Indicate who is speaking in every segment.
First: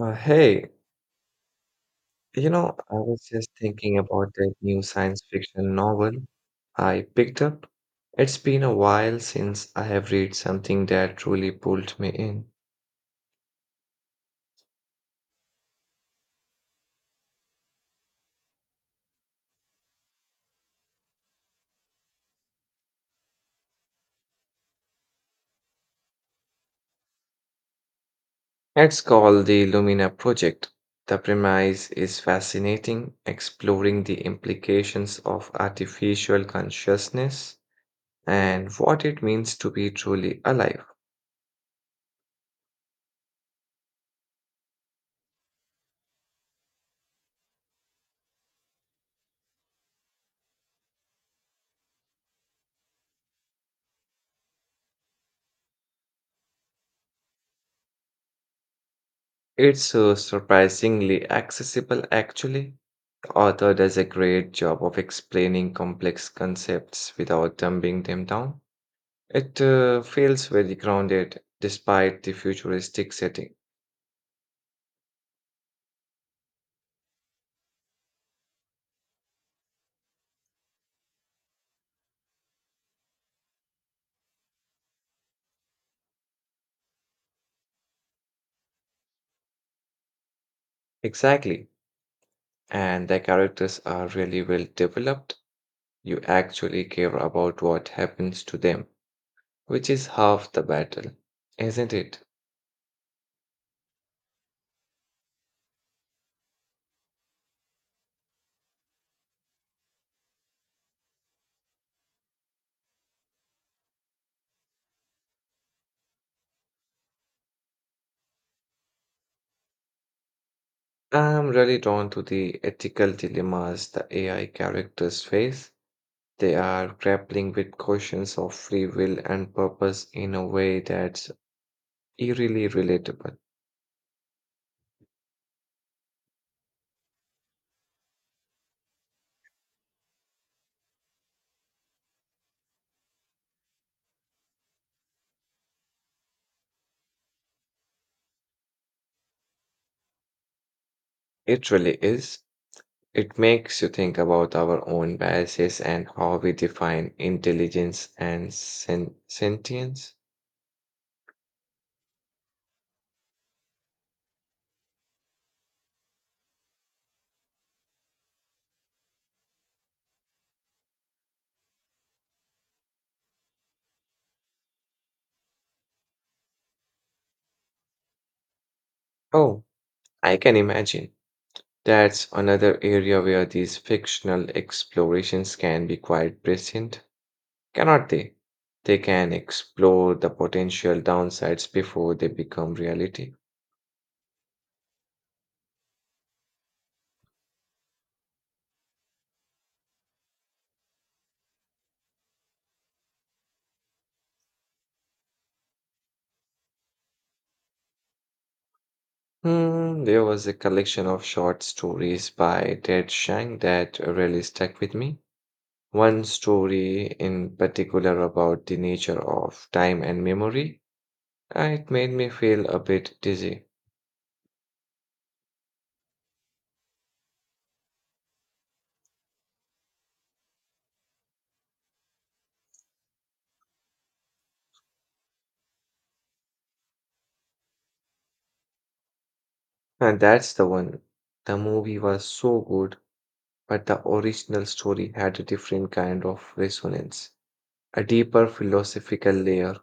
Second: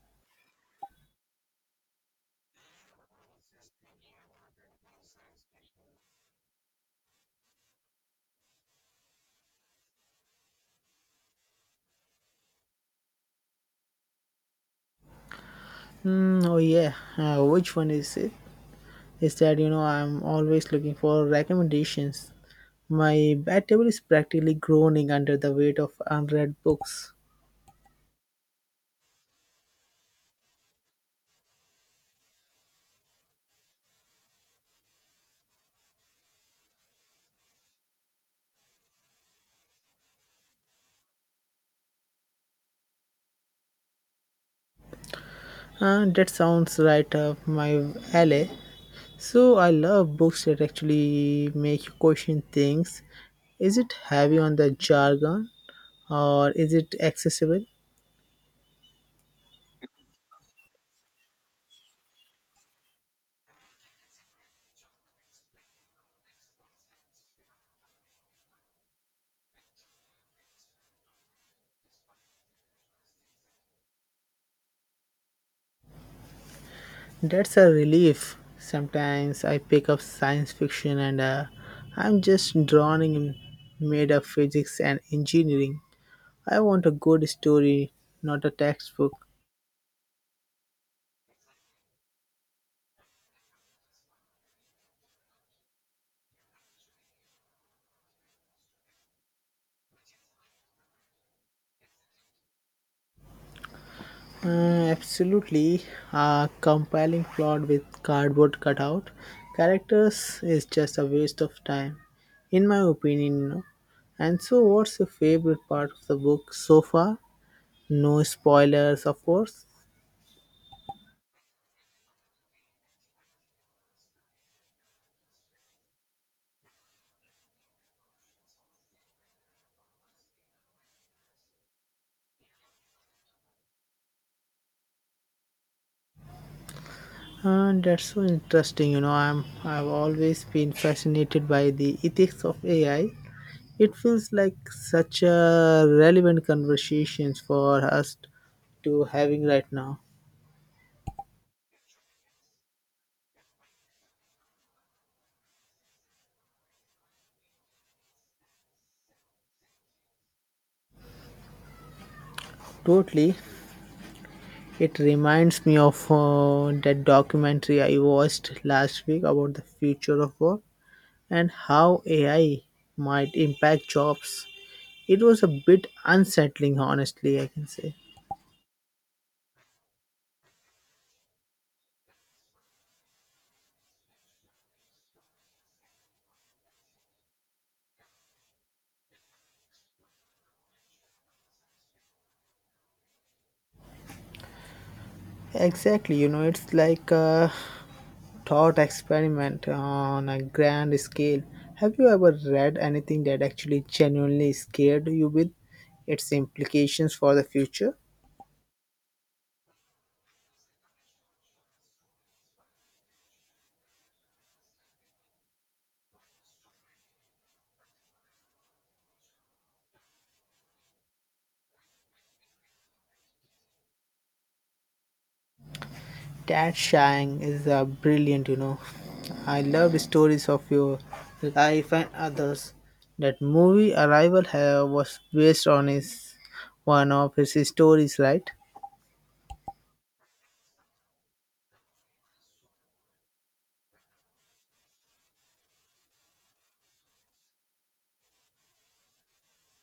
Speaker 1: Hey, you know, I was just thinking about that new science fiction novel I picked up. It's been a while since I have read something that truly pulled me in.
Speaker 2: Hmm. Oh yeah. Which one is it? Is that I'm always looking for recommendations. My bed table is practically groaning under the weight of unread books.
Speaker 1: It's called The Lumina Project. The premise is fascinating, exploring the implications of artificial consciousness and what it means to be truly alive.
Speaker 2: That sounds right up my alley. So I love books that actually make you question things. Is it heavy on the jargon, or is it accessible?
Speaker 1: It's surprisingly accessible, actually. Author does a great job of explaining complex concepts without dumbing them down. It feels very grounded despite the futuristic setting.
Speaker 2: That's a relief. Sometimes I pick up science fiction and I'm just drowning in made up physics and engineering. I want a good story, not a textbook.
Speaker 1: Exactly. And the characters are really well developed. You actually care about what happens to them, which is half the battle, isn't it?
Speaker 2: Uh, Absolutely, a compelling plot with cardboard cutout characters is just a waste of time, in my opinion. And so, what's your favorite part of the book so far? No spoilers, of course.
Speaker 1: I'm really drawn to the ethical dilemmas the AI characters face. They are grappling with questions of free will and purpose in a way that's eerily relatable.
Speaker 2: That's so interesting. You know, I've always been fascinated by the ethics of AI. It feels like such a relevant conversations for us to having right now.
Speaker 1: It really is. It makes you think about our own biases and how we define intelligence and sentience.
Speaker 2: Totally, it reminds me of that documentary I watched last week about the future of work and how AI might impact jobs. It was a bit unsettling, honestly. I can say.
Speaker 1: Oh, I can imagine. That's another area where these fictional explorations can be quite prescient, cannot they? They can explore the potential downsides before they become reality.
Speaker 2: Exactly, you know, it's like. Thought experiment on a grand scale. Have you ever read anything that actually genuinely scared you with its implications for the future?
Speaker 1: Hmm, there was a collection of short stories by Ted Chiang that really stuck with me. One story in particular about the nature of time and memory, it made me feel a bit dizzy.
Speaker 2: That Shang is brilliant, you know. I love stories of your life and others. That movie Arrival was based on his one of his stories, right?
Speaker 1: And that's the one. The movie was so good, but the original story had a different kind of resonance, a deeper philosophical layer.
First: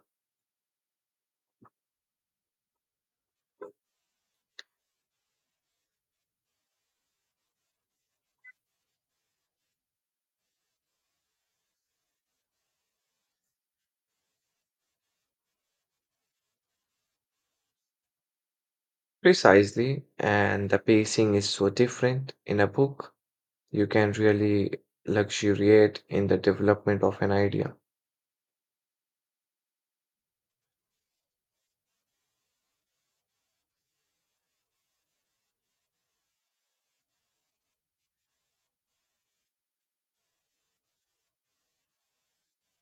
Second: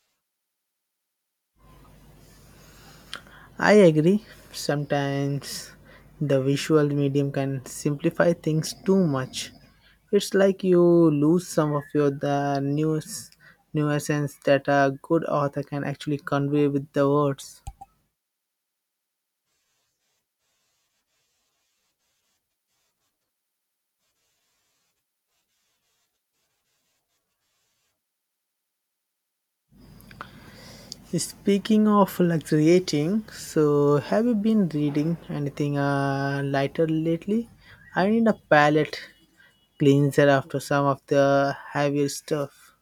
Speaker 2: I agree. Sometimes the visual medium can simplify things too much. It's like you lose some of your the news nuisance that a good author can actually convey with the words.
Speaker 1: Precisely, and the pacing is so different. In a book, you can really luxuriate in the development of an idea.
Speaker 2: Speaking of luxuriating, so have you been reading anything lighter lately? I need a palette cleanser after some of the heavier stuff.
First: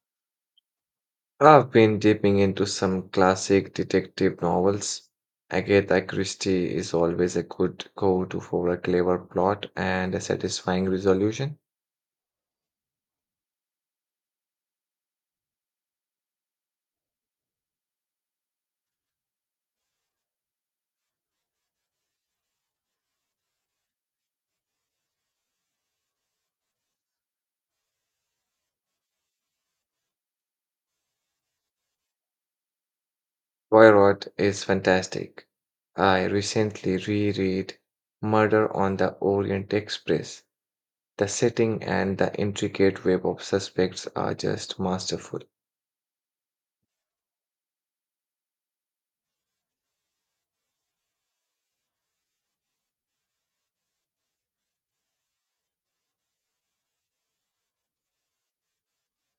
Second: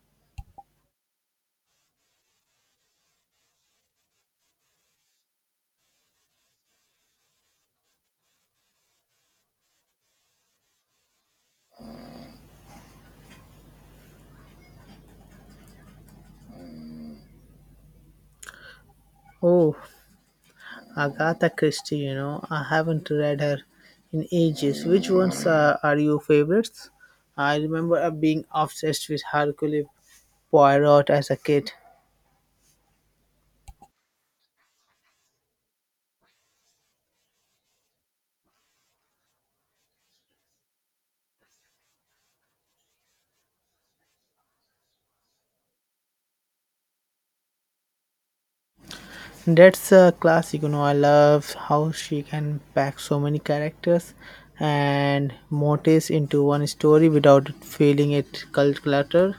Speaker 1: I've been dipping into some classic detective novels. Agatha Christie is always a good go-to for a clever plot and a satisfying resolution.
Speaker 2: Oh, Agatha Christie, you know, I haven't read her in ages. Which ones are your favorites? I remember being obsessed with Hercule Poirot as a kid.
Speaker 1: Poirot is fantastic. I recently reread Murder on the Orient Express. The setting and the intricate web of suspects are just masterful.
Speaker 2: That's a classic, you know. I love how she can pack so many characters and motifs into one story without feeling it cult clutter.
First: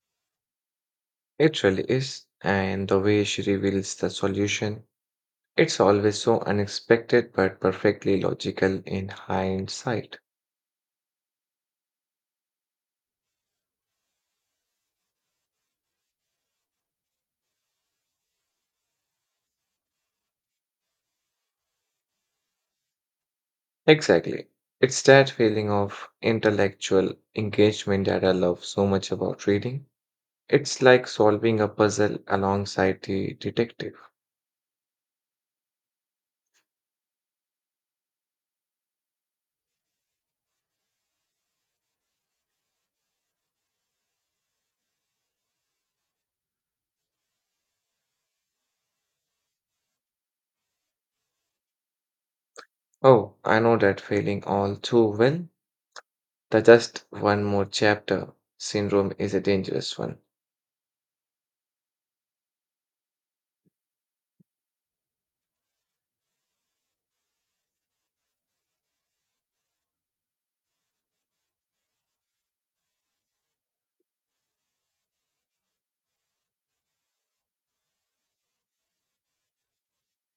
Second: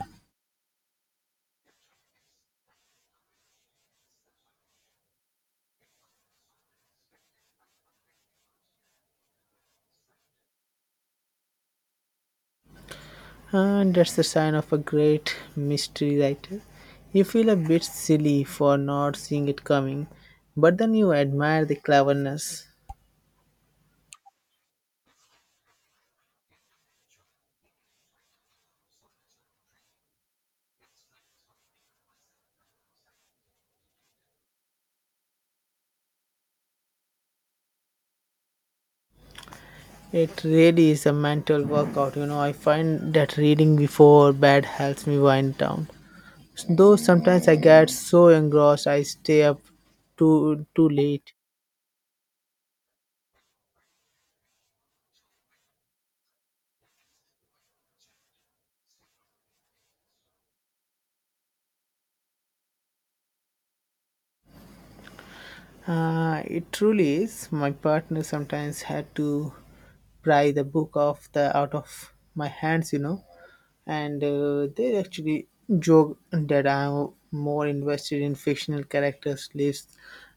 Speaker 1: It really is, and the way she reveals the solution, it's always so unexpected but perfectly logical in hindsight.
Speaker 2: And that's the sign of a great mystery writer. You feel a bit silly for not seeing it coming, but then you admire the cleverness.
Speaker 1: Exactly. It's that feeling of intellectual engagement that I love so much about reading. It's like solving a puzzle alongside the detective.
Speaker 2: It really is a mental workout, you know. I find that reading before bed helps me wind down. Though sometimes I get so engrossed I stay up too late.
Speaker 1: Oh, I know that feeling all too well. The just one more chapter syndrome is a dangerous one.
Speaker 2: It truly is. My partner sometimes had to pry the book off the out of my hands, you know, and they actually joke that I'm more invested in fictional characters' lives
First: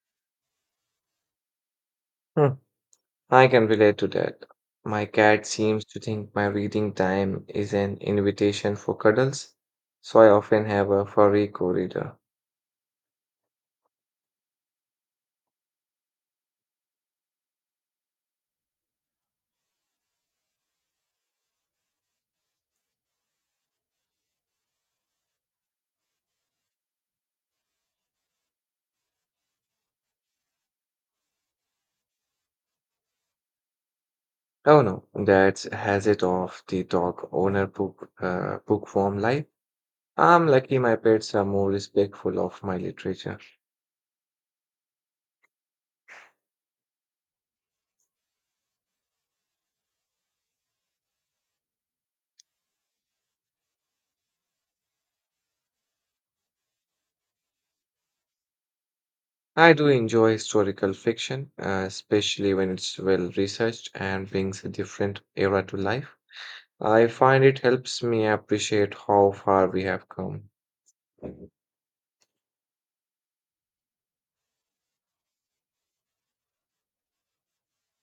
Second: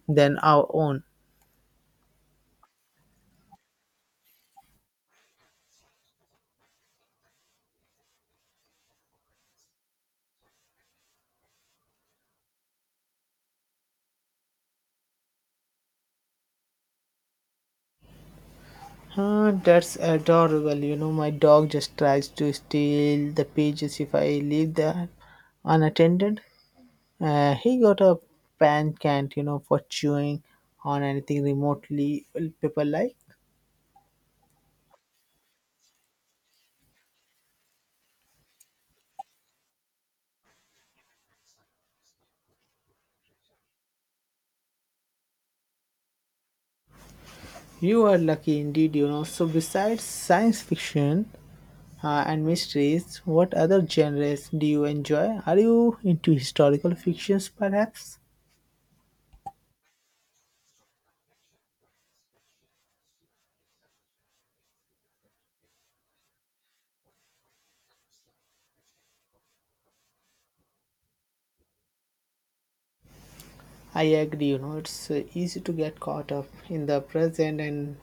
Speaker 2: than our own.
Speaker 1: I can relate to that. My cat seems to think my reading time is an invitation for cuddles, so I often have a furry co-reader.
Speaker 2: That's adorable. You know, my dog just tries to steal the pages if I leave them unattended. He got a pan cant, you know, for chewing on anything remotely paper like.
Speaker 1: Oh no, that has it off the dog owner book bookworm life. I'm lucky my pets are more respectful of my literature.
Speaker 2: You are lucky indeed, you know. So, besides science fiction and mysteries, what other genres do you enjoy? Are you into historical fictions, perhaps?
Speaker 1: I do enjoy historical fiction, especially when it's well researched and brings a different era to life. I find it helps me appreciate how far we have come.
Speaker 2: I agree, you know, it's easy to get caught up in the present and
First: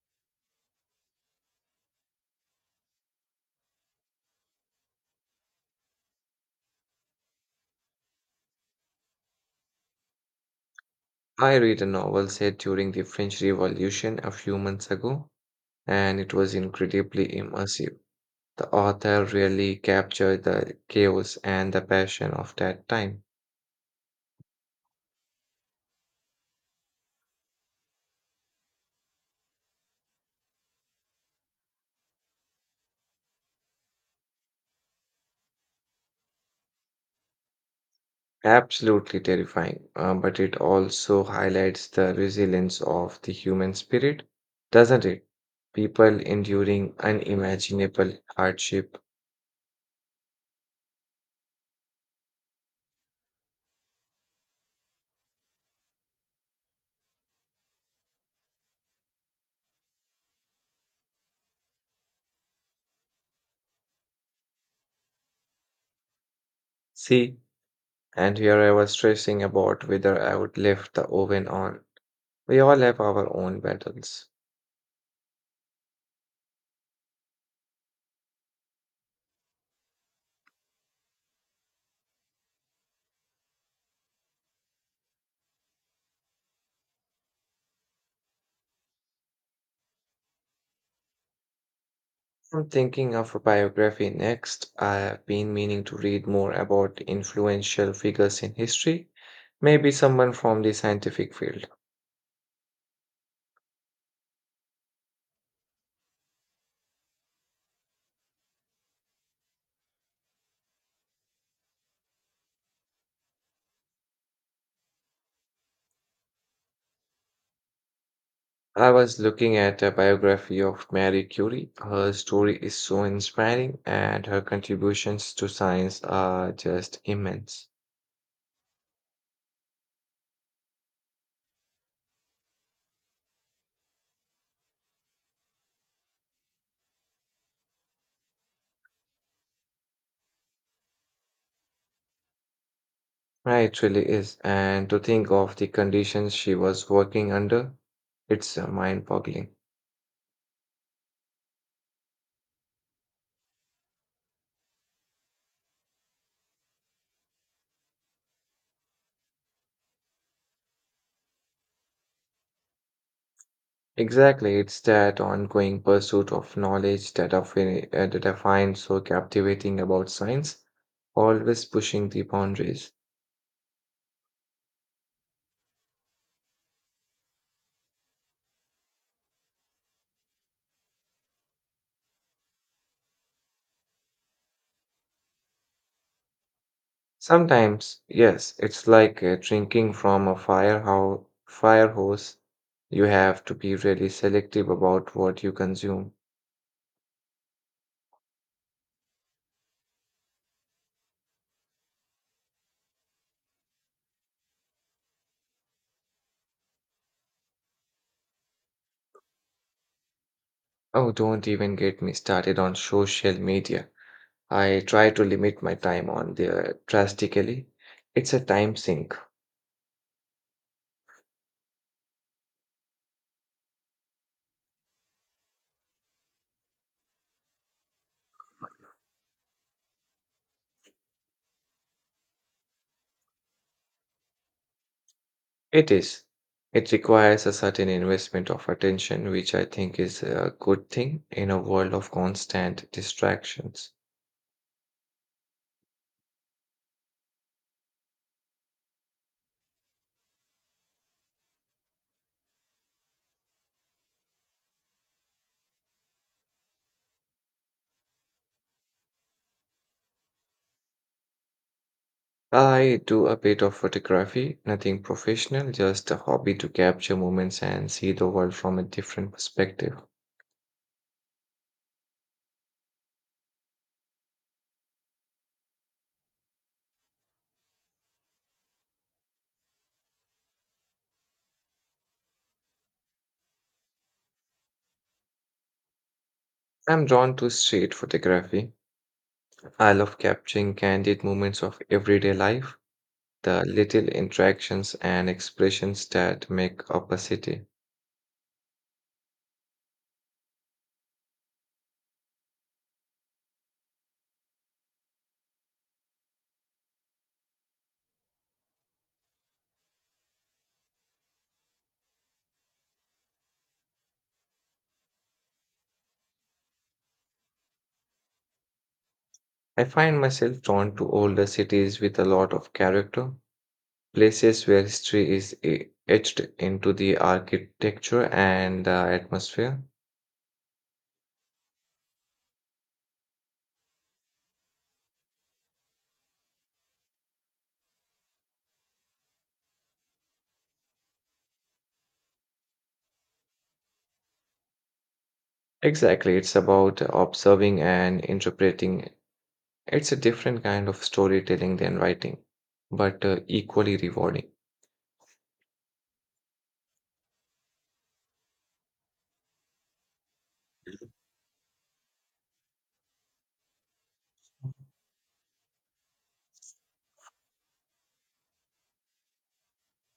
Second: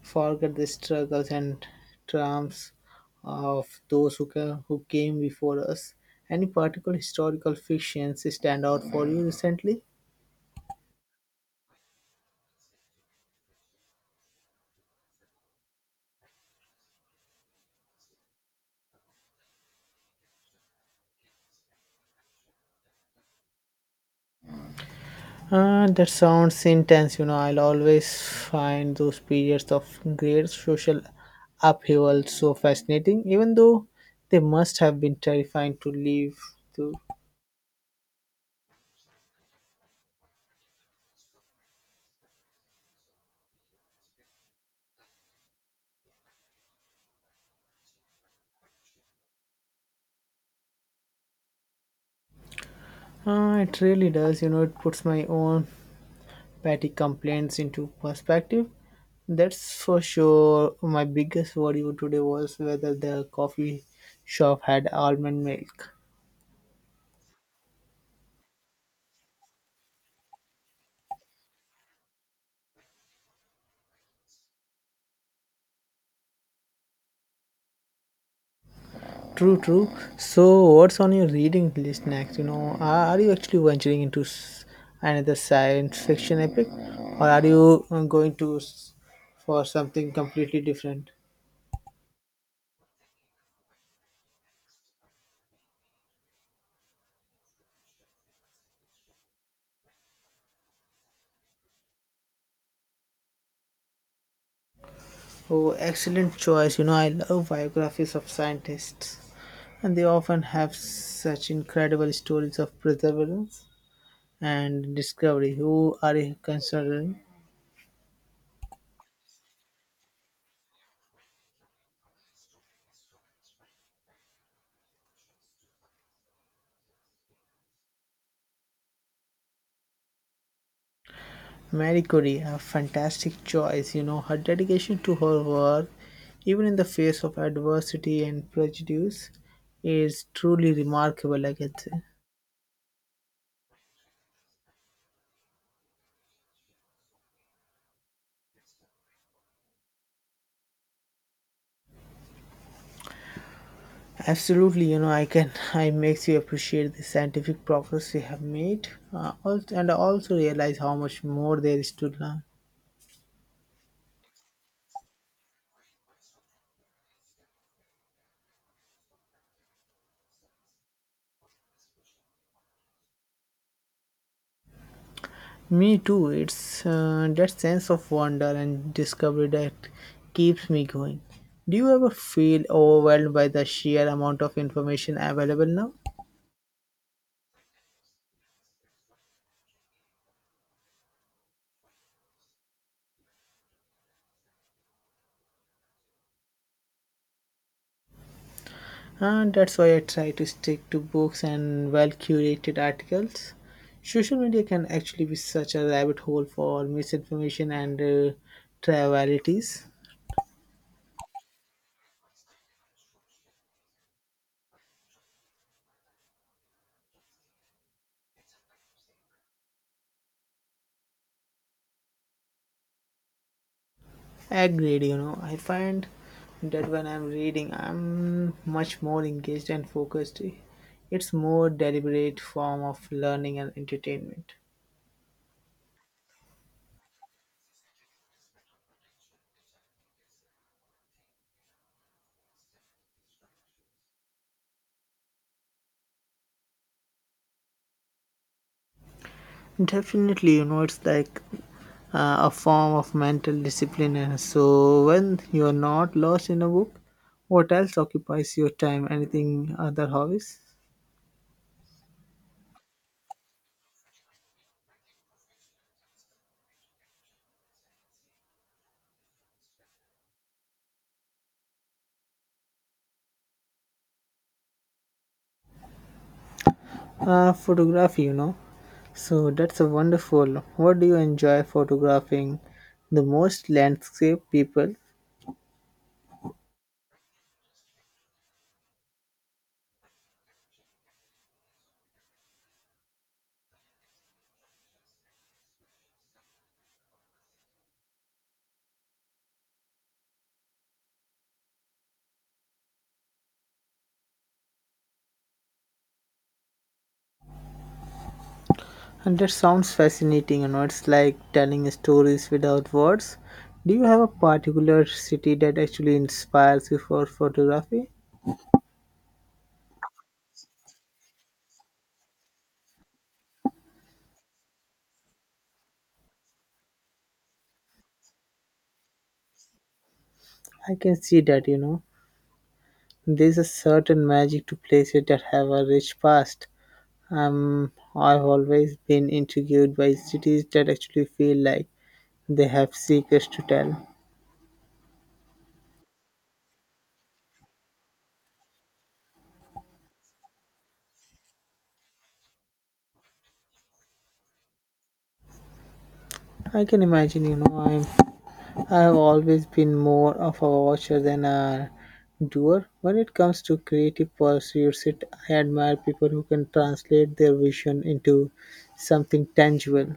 Speaker 2: forget the struggles and triumphs of those who came before us. Any particular historical fictions stand out for you recently?
Speaker 1: I read a novel set during the French Revolution a few months ago, and it was incredibly immersive. The author really captured the chaos and the passion of that time.
Speaker 2: That sounds intense. You know, I'll always find those periods of great social upheaval so fascinating, even though they must have been terrifying to live through.
Speaker 1: Absolutely terrifying, but it also highlights the resilience of the human spirit, doesn't it? People enduring unimaginable hardship.
Speaker 2: It really does. You know, it puts my own petty complaints into perspective. That's for sure. My biggest worry today was whether the coffee shop had almond milk.
Speaker 1: See, and here I was stressing about whether I would leave the oven on. We all have our own battles.
Speaker 2: True, true. So, what's on your reading list next? You know, are you actually venturing into another science fiction epic, or are you going to for something completely different?
Speaker 1: I'm thinking of a biography next. I've been meaning to read more about influential figures in history, maybe someone from the scientific field.
Speaker 2: Oh, excellent choice. You know, I love biographies of scientists, and they often have such incredible stories of perseverance and discovery. Who are you considering?
Speaker 1: I was looking at a biography of Marie Curie. Her story is so inspiring, and her contributions to science are just immense.
Speaker 2: Marie Curie, a fantastic choice. You know, her dedication to her work, even in the face of adversity and prejudice, is truly remarkable, I can say.
Speaker 1: Right, it really is. And to think of the conditions she was working under, it's mind boggling.
Speaker 2: Absolutely, you know, I can, I makes you appreciate the scientific progress we have made, also, and also realize how much more there is to learn.
Speaker 1: Exactly, it's that ongoing pursuit of knowledge that that I find so captivating about science, always pushing the boundaries.
Speaker 2: Me too, it's that sense of wonder and discovery that keeps me going. Do you ever feel overwhelmed by the sheer amount of information available now?
Speaker 1: Sometimes, yes, it's like drinking from a fire hose. You have to be really selective about what you consume.
Speaker 2: And that's why I try to stick to books and well curated articles. Social media can actually be such a rabbit hole for misinformation and trivialities.
Speaker 1: Oh, don't even get me started on social media. I try to limit my time on there drastically. It's a time sink.
Speaker 2: Agreed, you know. I find that when I'm reading, I'm much more engaged and focused. It's more deliberate form of learning and entertainment.
Speaker 1: It is. It requires a certain investment of attention, which I think is a good thing in a world of constant distractions.
Speaker 2: Definitely, you know, it's like a form of mental discipline. So when you're not lost in a book, what else occupies your time? Anything other hobbies?
Speaker 1: I do a bit of photography, nothing professional, just a hobby to capture moments and see the world from a different perspective.
Speaker 2: Photography, you know. So that's a wonderful. What do you enjoy photographing the most? Landscape, people.
Speaker 1: I'm drawn to street photography. I love capturing candid moments of everyday life, the little interactions and expressions that make up a city.
Speaker 2: And that sounds fascinating, you know. It's like telling stories without words. Do you have a particular city that actually inspires you for photography?
Speaker 1: I find myself drawn to older cities with a lot of character, places where history is etched into the architecture and the atmosphere.
Speaker 2: I can see that, you know. There's a certain magic to places that have a rich past. I've always been intrigued by cities that actually feel like they have secrets to tell.
Speaker 1: Exactly, it's about observing and interpreting. It's a different kind of storytelling than writing, but equally rewarding.
Speaker 2: I can imagine, you know, I have always been more of a watcher than a doer. When it comes to creative pursuits, it I admire people who can translate their vision into something tangible.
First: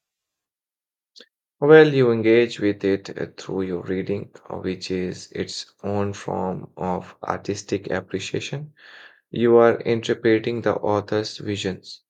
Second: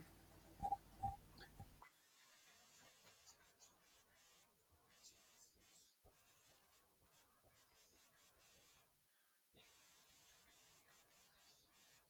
Speaker 1: Well, you engage with it through your reading, which is its own form of artistic appreciation. You are interpreting the author's visions.